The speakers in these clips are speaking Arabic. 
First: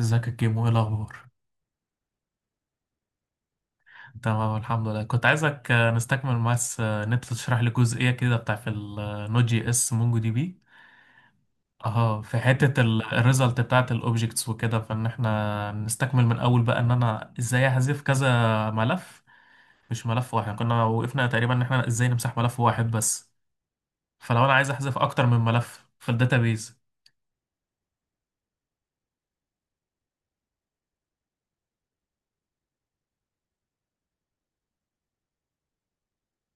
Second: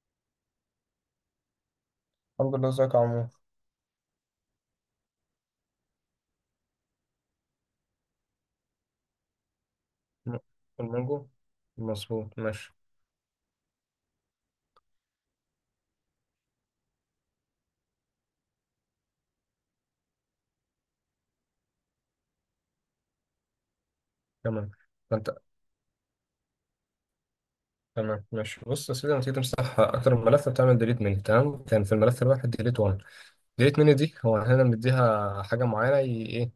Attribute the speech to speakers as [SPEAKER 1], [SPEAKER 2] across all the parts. [SPEAKER 1] ازيك يا كيمو؟ ايه الاخبار؟
[SPEAKER 2] الحمد لله، ازيك يا عمو.
[SPEAKER 1] تمام، الحمد لله. كنت عايزك نستكمل بس ان انت تشرح لي جزئيه كده بتاعت النود جي اس مونجو دي
[SPEAKER 2] م-
[SPEAKER 1] بي.
[SPEAKER 2] المانجو
[SPEAKER 1] اه في
[SPEAKER 2] مظبوط، ماشي.
[SPEAKER 1] حته الريزلت بتاعت الاوبجكتس وكده، فان احنا نستكمل من اول بقى ان انا ازاي احذف كذا ملف. مش ملف واحد، يعني كنا وقفنا تقريبا ان احنا ازاي نمسح ملف واحد بس. فلو انا عايز
[SPEAKER 2] تمام،
[SPEAKER 1] احذف اكتر
[SPEAKER 2] فانت
[SPEAKER 1] من ملف في الداتابيز.
[SPEAKER 2] تمام، ماشي. بص يا سيدي، لما تيجي تمسح اكتر من ملف بتعمل ديليت مني. تمام، كان في الملف الواحد ديليت 1. ديليت مني دي هو هنا مديها حاجه معينه ايه،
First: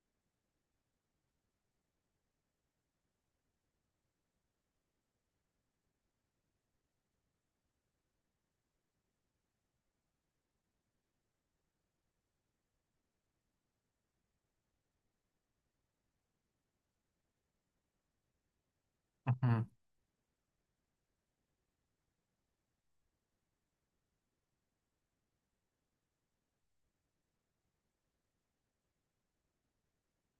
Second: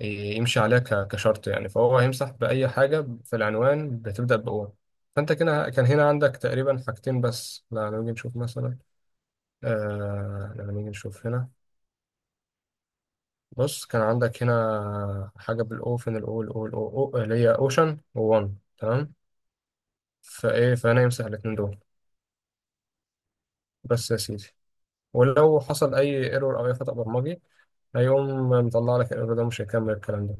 [SPEAKER 2] يمشي عليها كشرط، يعني فهو هيمسح باي حاجه في العنوان بتبدا بأو. فانت كده كان هنا عندك تقريبا حاجتين بس. لا، لما نيجي نشوف مثلا، آه لما نيجي نشوف هنا. بص، كان عندك هنا حاجة بالأوفن، الأو الأو الأو أو، اللي هي أوشن وون، تمام.
[SPEAKER 1] مهم.
[SPEAKER 2] فإيه، فأنا يمسح الاتنين دول بس يا سيدي. ولو حصل أي ايرور أو أي خطأ برمجي هيقوم مطلع لك الايرور ده، مش هيكمل الكلام ده.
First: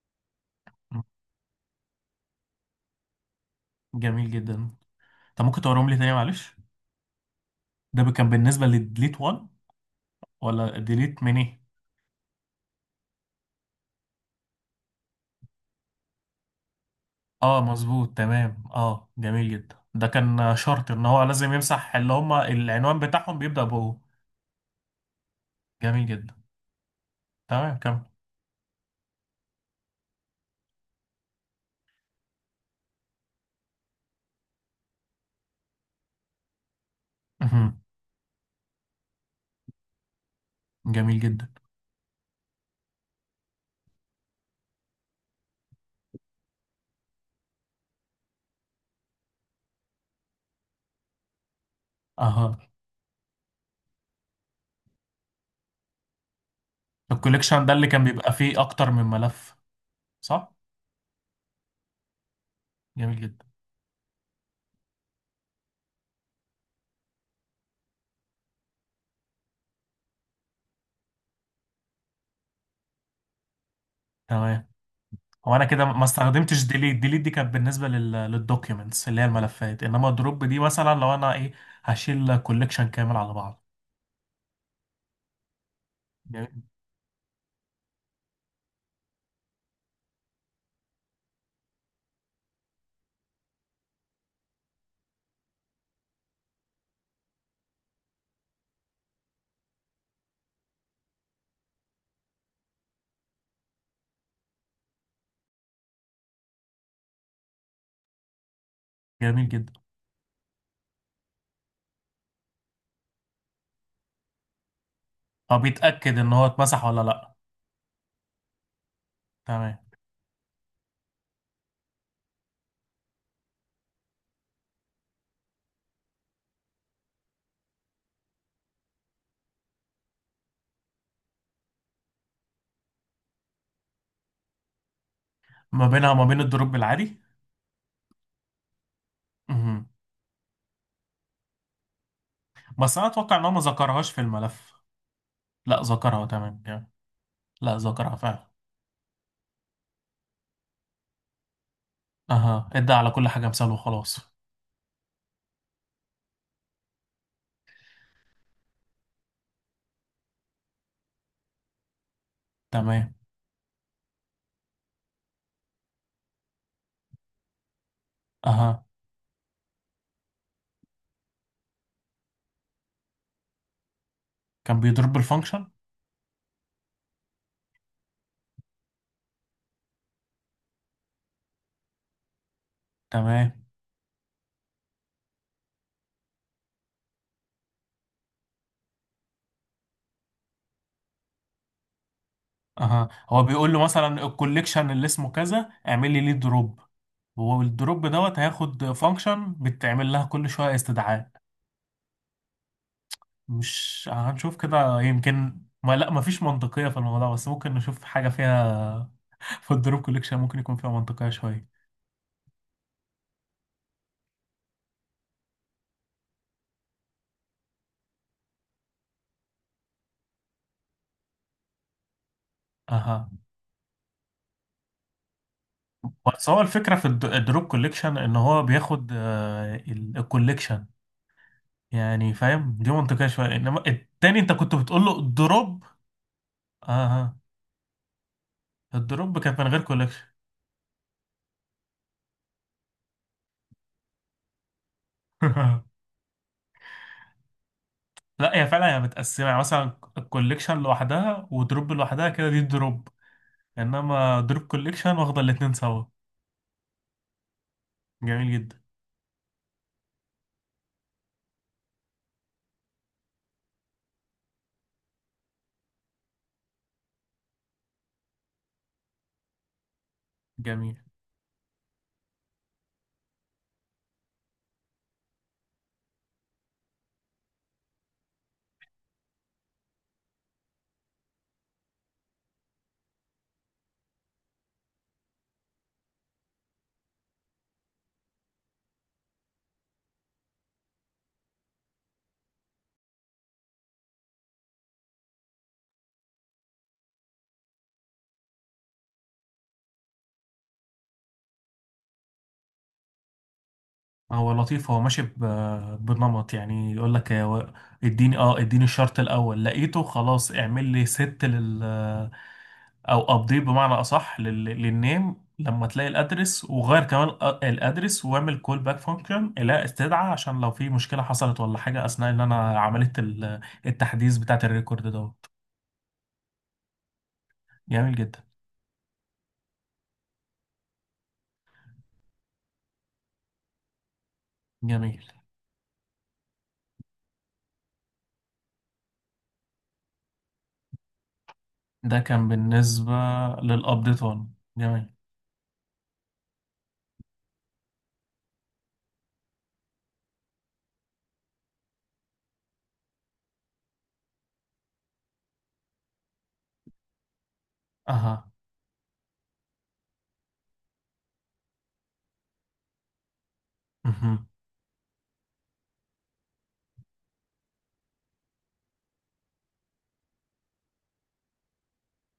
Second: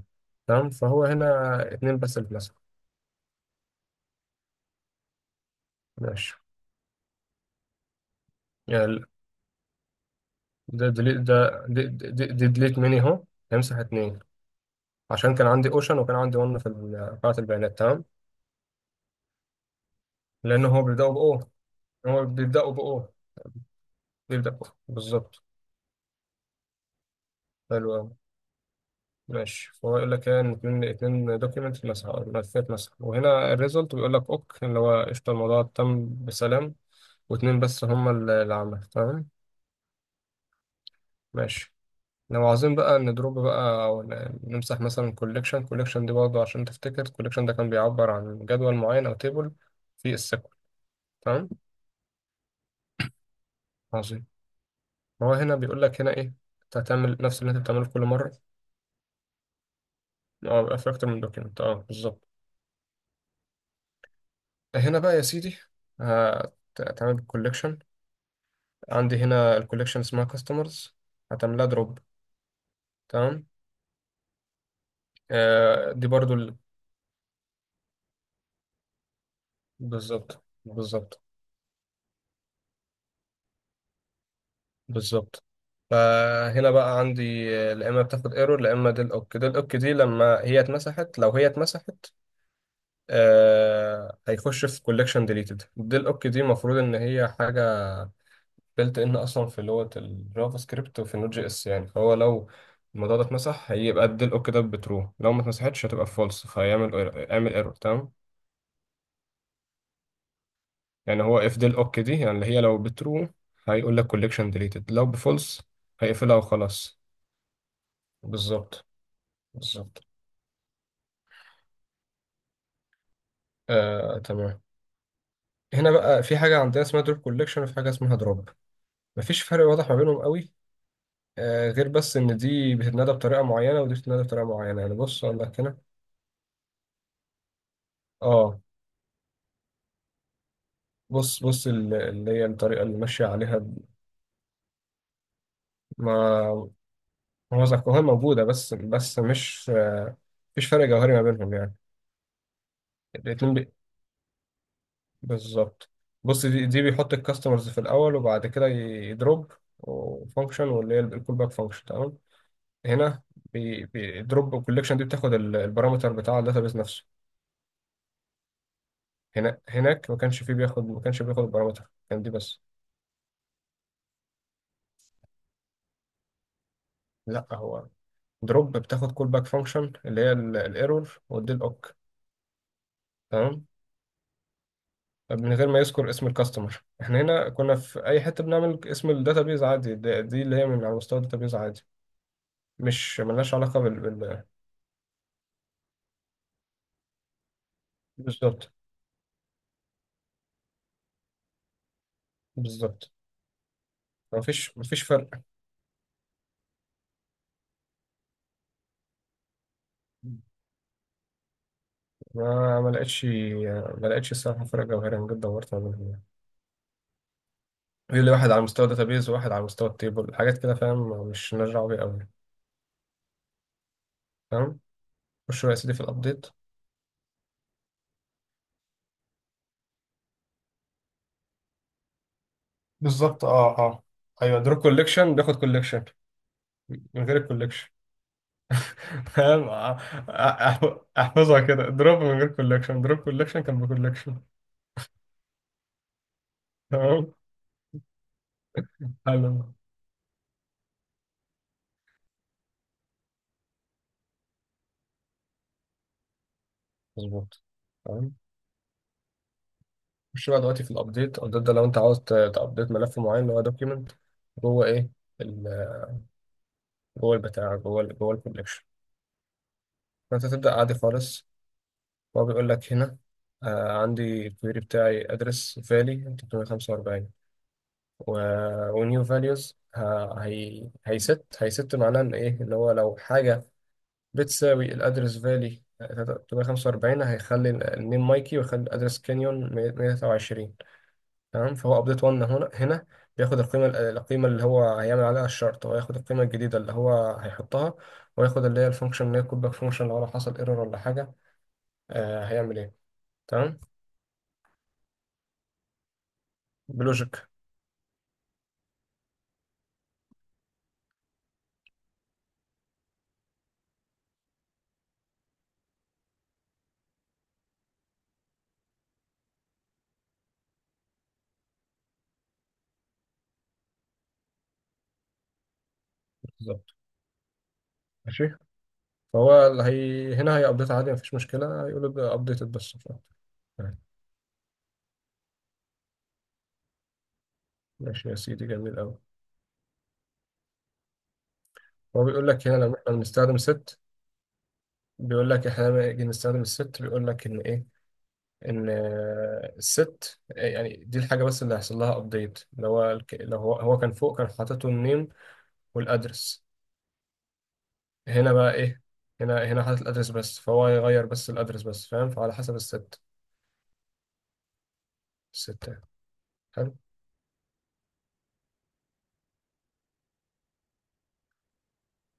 [SPEAKER 2] تمام، فهو هنا اتنين بس اللي اتمسحوا.
[SPEAKER 1] جميل جدا. طب، ممكن توريهم لي تاني
[SPEAKER 2] ماشي.
[SPEAKER 1] معلش؟ ده كان بالنسبه
[SPEAKER 2] يعني ال-
[SPEAKER 1] للديليت 1 ولا
[SPEAKER 2] ده ديليت،
[SPEAKER 1] ديليت ميني؟
[SPEAKER 2] ده دي ديليت مني أهو، هيمسح اتنين عشان كان عندي أوشن وكان عندي ون في قاعة
[SPEAKER 1] اه
[SPEAKER 2] البيانات. تمام،
[SPEAKER 1] مظبوط، تمام. اه جميل جدا. ده كان
[SPEAKER 2] لأن هو
[SPEAKER 1] شرط ان
[SPEAKER 2] بيبدأوا
[SPEAKER 1] هو
[SPEAKER 2] بأو،
[SPEAKER 1] لازم يمسح اللي
[SPEAKER 2] هو
[SPEAKER 1] هم
[SPEAKER 2] بيبدأوا
[SPEAKER 1] العنوان
[SPEAKER 2] بأو،
[SPEAKER 1] بتاعهم بيبدأ بهو.
[SPEAKER 2] بيبدأوا، بالظبط.
[SPEAKER 1] جميل جدا. تمام،
[SPEAKER 2] حلو
[SPEAKER 1] كمل.
[SPEAKER 2] أوي. ماشي، فهو يقول لك ايه، ان اتنين، اتنين دوكيمنت مسح او ملفات مسح، وهنا الريزلت بيقول لك اوك، اللي هو قشطة، الموضوع تم بسلام. واتنين
[SPEAKER 1] مهم.
[SPEAKER 2] بس هما اللي عمل. تمام
[SPEAKER 1] جميل جدا.
[SPEAKER 2] ماشي. لو عاوزين بقى ندروب بقى او نمسح مثلا كوليكشن. كوليكشن دي برضه، عشان تفتكر، كوليكشن ده كان بيعبر عن جدول معين او تيبل في السيكول. تمام،
[SPEAKER 1] اها.
[SPEAKER 2] عظيم. هو هنا بيقول لك هنا ايه، انت هتعمل نفس اللي انت
[SPEAKER 1] الكوليكشن ده
[SPEAKER 2] بتعمله
[SPEAKER 1] اللي
[SPEAKER 2] كل
[SPEAKER 1] كان
[SPEAKER 2] مرة.
[SPEAKER 1] بيبقى فيه اكتر من ملف، صح؟
[SPEAKER 2] اه، بيبقى في اكتر من دوكيمنت، اه بالظبط.
[SPEAKER 1] جميل جدا.
[SPEAKER 2] هنا بقى يا سيدي، هت- هتعمل كوليكشن. عندي هنا الكوليكشن اسمها كاستمرز، هتعملها دروب. تمام.
[SPEAKER 1] تمام. هو انا كده
[SPEAKER 2] آه،
[SPEAKER 1] ما
[SPEAKER 2] دي برضو
[SPEAKER 1] استخدمتش ديليت دي، كانت بالنسبه للدوكيومنتس اللي هي الملفات، انما
[SPEAKER 2] بالظبط
[SPEAKER 1] دروب دي مثلا لو
[SPEAKER 2] بالظبط
[SPEAKER 1] انا ايه، هشيل كوليكشن كامل على بعض.
[SPEAKER 2] بالظبط،
[SPEAKER 1] جميل.
[SPEAKER 2] فهنا بقى عندي آه، لا اما بتاخد ايرور لا اما ديل اوك. ديل اوك دي لما هي اتمسحت، لو هي اتمسحت آه هيخش في كوليكشن ديليتد. ديل اوك دي المفروض ان هي حاجه بلت ان اصلا في لغه الجافا سكريبت وفي النوت جي اس، يعني فهو لو الموضوع ده اتمسح هيبقى الديل اوك ده بترو، لو ما اتمسحتش هتبقى فولس، فهيعمل، اعمل ايرور. تمام،
[SPEAKER 1] جميل جدا.
[SPEAKER 2] يعني هو if del ok دي يعني اللي هي لو بترو هيقول لك collection deleted، لو
[SPEAKER 1] هو
[SPEAKER 2] بفولس
[SPEAKER 1] بيتاكد ان
[SPEAKER 2] هيقفلها
[SPEAKER 1] هو اتمسح
[SPEAKER 2] وخلاص.
[SPEAKER 1] ولا لا؟
[SPEAKER 2] بالظبط،
[SPEAKER 1] تمام.
[SPEAKER 2] بالظبط. آه تمام، هنا بقى في حاجة عندنا اسمها drop collection وفي حاجة اسمها drop، مفيش فرق واضح ما بينهم قوي، آه غير بس إن دي بتتنادى بطريقة معينة ودي بتتنادى بطريقة معينة، يعني بص أقول لك هنا.
[SPEAKER 1] ما بينها وما بين الدروب العادي؟
[SPEAKER 2] آه،
[SPEAKER 1] مهم.
[SPEAKER 2] بص اللي هي الطريقة
[SPEAKER 1] بس
[SPEAKER 2] اللي
[SPEAKER 1] انا
[SPEAKER 2] ماشية
[SPEAKER 1] اتوقع ان هو ما
[SPEAKER 2] عليها.
[SPEAKER 1] ذكرهاش في الملف. لا، ذكرها، تمام
[SPEAKER 2] ما
[SPEAKER 1] يعني.
[SPEAKER 2] هو
[SPEAKER 1] لا،
[SPEAKER 2] ذكرها
[SPEAKER 1] ذكرها
[SPEAKER 2] موجودة،
[SPEAKER 1] فعلا.
[SPEAKER 2] بس مش آه، مفيش فرق جوهري ما بينهم يعني.
[SPEAKER 1] اها، ادى على كل حاجه
[SPEAKER 2] الاتنين،
[SPEAKER 1] مثال وخلاص.
[SPEAKER 2] بالظبط. بص دي, دي بيحط الكاستمرز في الاول وبعد كده يدروب وفانكشن، واللي هي الكول باك فانكشن. تمام.
[SPEAKER 1] تمام.
[SPEAKER 2] هنا بيدروب الكوليكشن، دي بتاخد البارامتر بتاع الداتابيز نفسه.
[SPEAKER 1] اها.
[SPEAKER 2] هنا هناك ما كانش فيه بياخد، ما كانش بياخد البارامتر، كان دي بس.
[SPEAKER 1] كان بيضرب بالفانكشن.
[SPEAKER 2] لا، هو دروب بتاخد كول باك فانكشن، اللي هي الايرور ودي الاوك.
[SPEAKER 1] تمام.
[SPEAKER 2] تمام، من غير ما يذكر اسم الكاستمر، احنا هنا كنا في اي حته بنعمل اسم الداتابيز عادي. دي, دي اللي هي من على مستوى الداتابيز عادي،
[SPEAKER 1] اها،
[SPEAKER 2] مش
[SPEAKER 1] هو
[SPEAKER 2] ملهاش
[SPEAKER 1] بيقول
[SPEAKER 2] علاقه
[SPEAKER 1] له
[SPEAKER 2] بال
[SPEAKER 1] مثلا
[SPEAKER 2] بال-
[SPEAKER 1] الكوليكشن اللي اسمه كذا، اعمل لي ليه دروب. والدروب دوت
[SPEAKER 2] بالظبط،
[SPEAKER 1] هياخد فانكشن بتعمل لها كل شويه استدعاء.
[SPEAKER 2] بالظبط.
[SPEAKER 1] مش هنشوف
[SPEAKER 2] مفيش
[SPEAKER 1] كده؟
[SPEAKER 2] مفيش فرق،
[SPEAKER 1] يمكن ما لا، مفيش منطقيه في الموضوع، بس ممكن نشوف حاجه فيها. في الدروب كوليكشن ممكن يكون فيها منطقيه شويه.
[SPEAKER 2] ما لقيتش، ما لقيتش الصراحة فرق جوهري. أنا جدا دورت ما بينهم يعني، يقول لي واحد على مستوى داتابيز وواحد على مستوى التيبل، حاجات كده فاهم، مش مالناش دعوة بيها أوي،
[SPEAKER 1] اها.
[SPEAKER 2] فاهم. خش يا سيدي في الأبديت.
[SPEAKER 1] بس هو الفكرة في الدروب كوليكشن ان هو بياخد الكوليكشن، يعني فاهم؟ دي منطقية
[SPEAKER 2] بالظبط،
[SPEAKER 1] شوية،
[SPEAKER 2] اه
[SPEAKER 1] انما
[SPEAKER 2] اه،
[SPEAKER 1] التاني انت
[SPEAKER 2] أيوة
[SPEAKER 1] كنت
[SPEAKER 2] دروب
[SPEAKER 1] بتقول له
[SPEAKER 2] كوليكشن بياخد
[SPEAKER 1] الدروب.
[SPEAKER 2] كوليكشن، من
[SPEAKER 1] اه،
[SPEAKER 2] غير الكوليكشن.
[SPEAKER 1] الدروب كانت
[SPEAKER 2] فاهم،
[SPEAKER 1] من غير كوليكشن.
[SPEAKER 2] أحفظها كده، دروب من غير كوليكشن، دروب كوليكشن كان بكوليكشن. تمام.
[SPEAKER 1] لا، هي فعلا متقسمة، يعني
[SPEAKER 2] حلو،
[SPEAKER 1] مثلا الكوليكشن لوحدها ودروب لوحدها كده، دي الدروب. انما دروب كوليكشن واخدة الاتنين سوا.
[SPEAKER 2] مظبوط، تمام.
[SPEAKER 1] جميل جدا.
[SPEAKER 2] خش بقى دلوقتي في الابديت. الابديت ده لو انت عاوز تابديت ملف معين اللي هو دوكيمنت جوه ايه، ال- جوه البتاع، جوه جوه الكوليكشن، فانت تبدا عادي
[SPEAKER 1] جميل.
[SPEAKER 2] خالص. هو بيقول لك هنا آه، عندي الكويري بتاعي ادرس فالي 345 و... ونيو فاليوز هيست. هيست معناه ان ايه، ان هو لو حاجه بتساوي الادرس فالي 345، هيخلي النيم مايكي ويخلي الادرس كانيون 123. تمام، فهو ابديت 1 هنا، هنا بياخد القيمه، القيمه اللي هو هيعمل عليها الشرط، هو ياخد القيمه الجديده اللي هو هيحطها، وياخد اللي هي الفانكشن اللي هي الكودباك فانكشن لو حصل ايرور ولا حاجه آه هيعمل ايه. تمام.
[SPEAKER 1] هو لطيف، هو ماشي بنمط، يعني يقول لك يا
[SPEAKER 2] بلوجيك،
[SPEAKER 1] اديني الشرط الاول، لقيته، خلاص. اعمل لي ست لل، او ابديت بمعنى اصح للنيم لما تلاقي الادرس، وغير كمان الادرس، واعمل كول باك فانكشن الى استدعى، عشان لو في مشكله حصلت ولا حاجه اثناء ان انا عملت التحديث بتاعت الريكورد دوت.
[SPEAKER 2] بالظبط.
[SPEAKER 1] جميل جدا.
[SPEAKER 2] ماشي، فهو اللي هي هنا هي ابديت عادي، مفيش مشكله، هيقول له ابديتد بس ف- تمام.
[SPEAKER 1] جميل.
[SPEAKER 2] ماشي يا سيدي، جميل قوي.
[SPEAKER 1] ده
[SPEAKER 2] هو
[SPEAKER 1] كان
[SPEAKER 2] بيقول لك هنا لما
[SPEAKER 1] بالنسبه
[SPEAKER 2] احنا بنستخدم ست،
[SPEAKER 1] للابديت 1. جميل.
[SPEAKER 2] بيقول لك احنا لما نيجي نستخدم الست بيقول لك ان ايه، ان آه، الست آه، يعني دي الحاجه بس اللي هيحصل لها ابديت، اللي هو لو هو كان فوق كان حاطط النيم والادرس.
[SPEAKER 1] اها.
[SPEAKER 2] هنا بقى ايه، هنا هنا حاطط الادرس بس، فهو يغير بس الادرس بس فاهم، فعلى حسب الست،
[SPEAKER 1] مهم.
[SPEAKER 2] الست يعني. حلو.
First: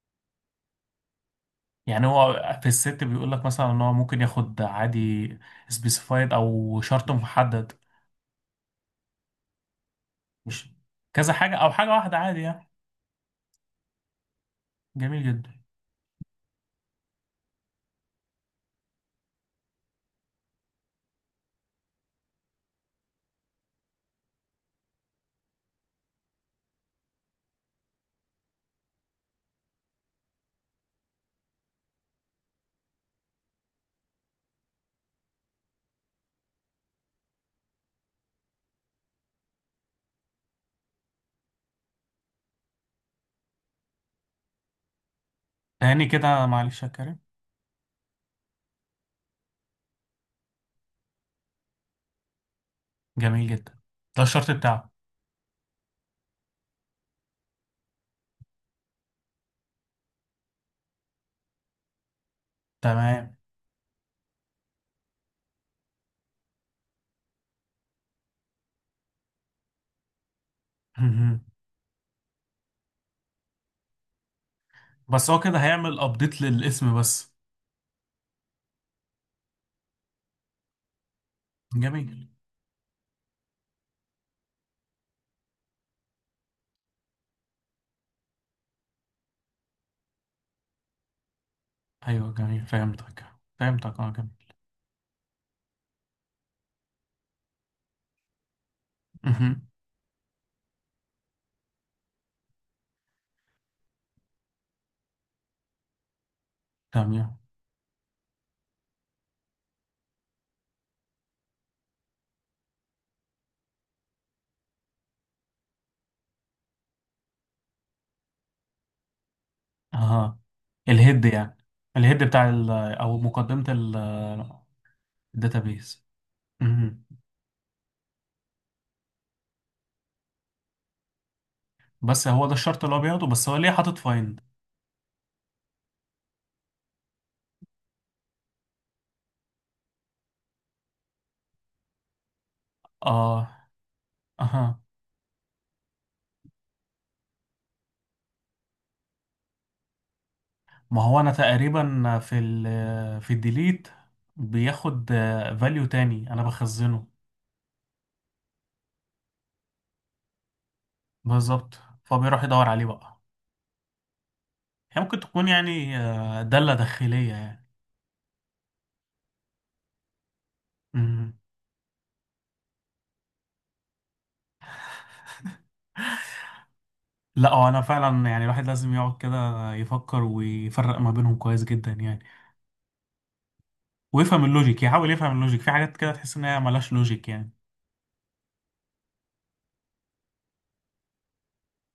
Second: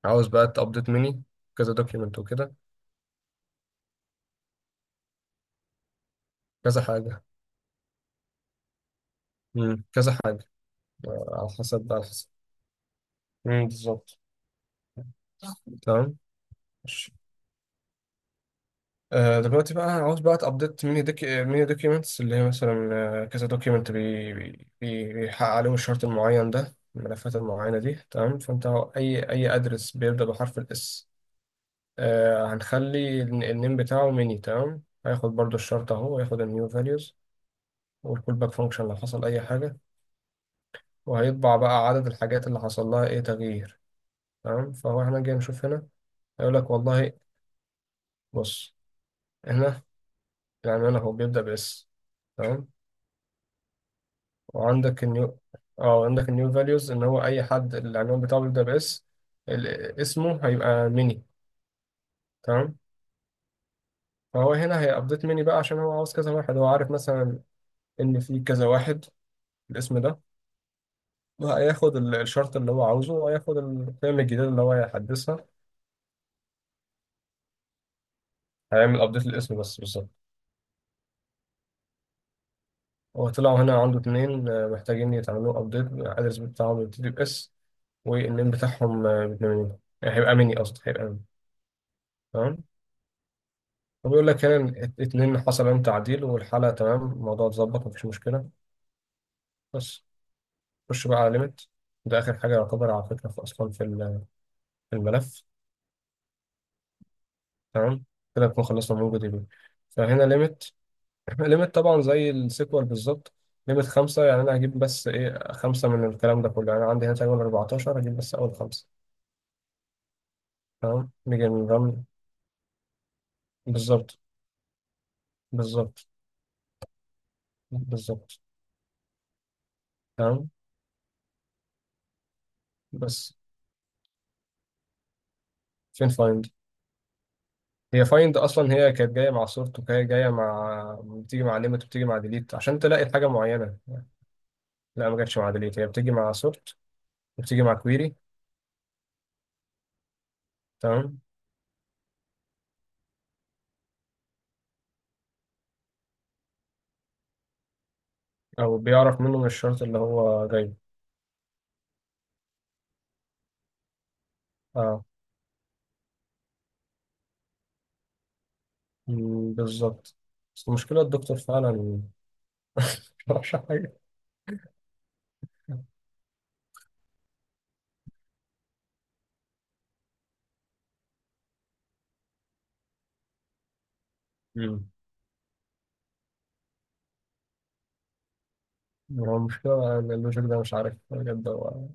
[SPEAKER 2] عاوز بقى تابديت مني كذا
[SPEAKER 1] يعني
[SPEAKER 2] دوكيمنت وكده.
[SPEAKER 1] هو في الست بيقول لك مثلا ان هو ممكن ياخد عادي، سبيسيفايد او
[SPEAKER 2] كذا
[SPEAKER 1] شرط
[SPEAKER 2] حاجه،
[SPEAKER 1] محدد.
[SPEAKER 2] كذا حاجه.
[SPEAKER 1] مش
[SPEAKER 2] آه،
[SPEAKER 1] كذا
[SPEAKER 2] على
[SPEAKER 1] حاجه او حاجه
[SPEAKER 2] حسب، على
[SPEAKER 1] واحده
[SPEAKER 2] حسب.
[SPEAKER 1] عادي يعني؟
[SPEAKER 2] بالظبط.
[SPEAKER 1] جميل جدا.
[SPEAKER 2] تمام. آه، دلوقتي بقى عاوز بقى تابديت ميني دوك، ميني دوكيومنتس، اللي هي مثلا آه، كذا دوكيومنت بيحقق عليهم الشرط المعين ده، الملفات المعينة دي، تمام. فانت اي، اي ادرس بيبدأ بحرف الاس هنخلي النيم بتاعه ميني. تمام، هياخد برضو الشرط اهو، هياخد النيو فاليوز والكول باك فانكشن لو حصل اي حاجة، وهيطبع بقى عدد الحاجات اللي حصل لها ايه تغيير. تمام، فهو احنا جاي نشوف هنا،
[SPEAKER 1] تاني كده
[SPEAKER 2] هيقول لك
[SPEAKER 1] معلش يا
[SPEAKER 2] والله،
[SPEAKER 1] كريم.
[SPEAKER 2] بص، هنا العنوان اهو بيبدأ باس، تمام،
[SPEAKER 1] جميل جدا. ده الشرط بتاعه.
[SPEAKER 2] وعندك النيو، اه عندك النيو فاليوز، ان هو اي حد العنوان بتاعه بيبدأ باس اسمه هيبقى ميني. تمام،
[SPEAKER 1] تمام.
[SPEAKER 2] فهو هنا هيابديت ميني بقى، عشان هو عاوز كذا واحد، هو عارف مثلا ان في كذا واحد الاسم ده،
[SPEAKER 1] مهم.
[SPEAKER 2] وهياخد الشرط اللي هو عاوزه، وهياخد القيم الجديدة اللي هو
[SPEAKER 1] بس هو
[SPEAKER 2] هيحدثها.
[SPEAKER 1] كده هيعمل ابديت للاسم بس؟
[SPEAKER 2] هيعمل ابديت للاسم بس، بالظبط.
[SPEAKER 1] جميل.
[SPEAKER 2] هو طلعوا هنا عنده اتنين آه، محتاجين يتعملوا ابديت، الادرس بتاعهم يبتدي باس والنيم بتاعهم آه، باتنين هيبقى ميني، قصدي هيبقى ميني.
[SPEAKER 1] ايوه،
[SPEAKER 2] تمام،
[SPEAKER 1] جميل، فهمتك. فهمتك، اه،
[SPEAKER 2] وبيقول لك
[SPEAKER 1] جميل.
[SPEAKER 2] هنا إن اتنين حصل عليهم تعديل، والحالة تمام، الموضوع اتظبط مفيش مشكلة.
[SPEAKER 1] مهم.
[SPEAKER 2] بس خش بقى على ليميت، ده آخر حاجة يعتبر، على فكرة في أصلا في في الملف.
[SPEAKER 1] تمام.
[SPEAKER 2] تمام، كده نكون خلصنا من دي بي. فهنا ليميت، ليميت طبعا زي السيكوال بالظبط. ليميت خمسة، يعني أنا هجيب بس إيه، خمسة من الكلام ده كله، يعني عندي هنا تقريبا 14، هجيب بس أول خمسة.
[SPEAKER 1] اها.
[SPEAKER 2] تمام
[SPEAKER 1] الهيد
[SPEAKER 2] نيجي
[SPEAKER 1] يعني،
[SPEAKER 2] نرن.
[SPEAKER 1] الهيد بتاع ال، او مقدمة ال،
[SPEAKER 2] بالظبط
[SPEAKER 1] الداتابيز.
[SPEAKER 2] بالظبط
[SPEAKER 1] مهم.
[SPEAKER 2] بالظبط، تمام.
[SPEAKER 1] بس هو ده الشرط اللي هو بياخده،
[SPEAKER 2] بس
[SPEAKER 1] بس هو ليه حاطط فايند؟
[SPEAKER 2] فين find؟ هي فايند اصلا هي كانت جايه مع صورته، وهي جايه مع، بتيجي مع ليميت، وبتيجي مع ديليت عشان تلاقي حاجه
[SPEAKER 1] اه.
[SPEAKER 2] معينه.
[SPEAKER 1] اها.
[SPEAKER 2] لا، ما جاتش مع ديليت، هي بتيجي مع سورت وبتيجي مع كويري.
[SPEAKER 1] ما هو
[SPEAKER 2] تمام،
[SPEAKER 1] انا تقريبا في الديليت بياخد فاليو تاني انا بخزنه.
[SPEAKER 2] او بيعرف منه من الشرط اللي هو جايبه،
[SPEAKER 1] بالظبط. فبيروح يدور عليه بقى. هي
[SPEAKER 2] اه.
[SPEAKER 1] ممكن تكون يعني دالة داخلية يعني.
[SPEAKER 2] مم، بالظبط. بس المشكله
[SPEAKER 1] مم.
[SPEAKER 2] الدكتور فعلا مش عارف حاجه.
[SPEAKER 1] لا، هو انا فعلا يعني الواحد لازم يقعد كده يفكر ويفرق ما بينهم كويس جدا يعني. ويفهم اللوجيك،
[SPEAKER 2] مم.
[SPEAKER 1] يحاول يفهم اللوجيك في حاجات كده تحس ان هي ملهاش لوجيك يعني.
[SPEAKER 2] هو المشكله ان اللوجيك ده مش عارف بجد هو،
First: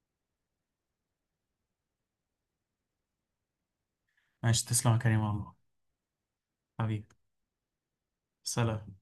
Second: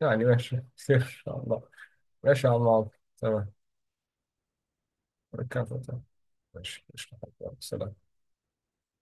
[SPEAKER 2] يعني ماشي خير ان شاء الله. ماشي يا عم عمرو، تمام،
[SPEAKER 1] ماشي، تسلم يا كريم والله.
[SPEAKER 2] ركبت، تمام، ماشي
[SPEAKER 1] حبيبي.
[SPEAKER 2] مش
[SPEAKER 1] سلام.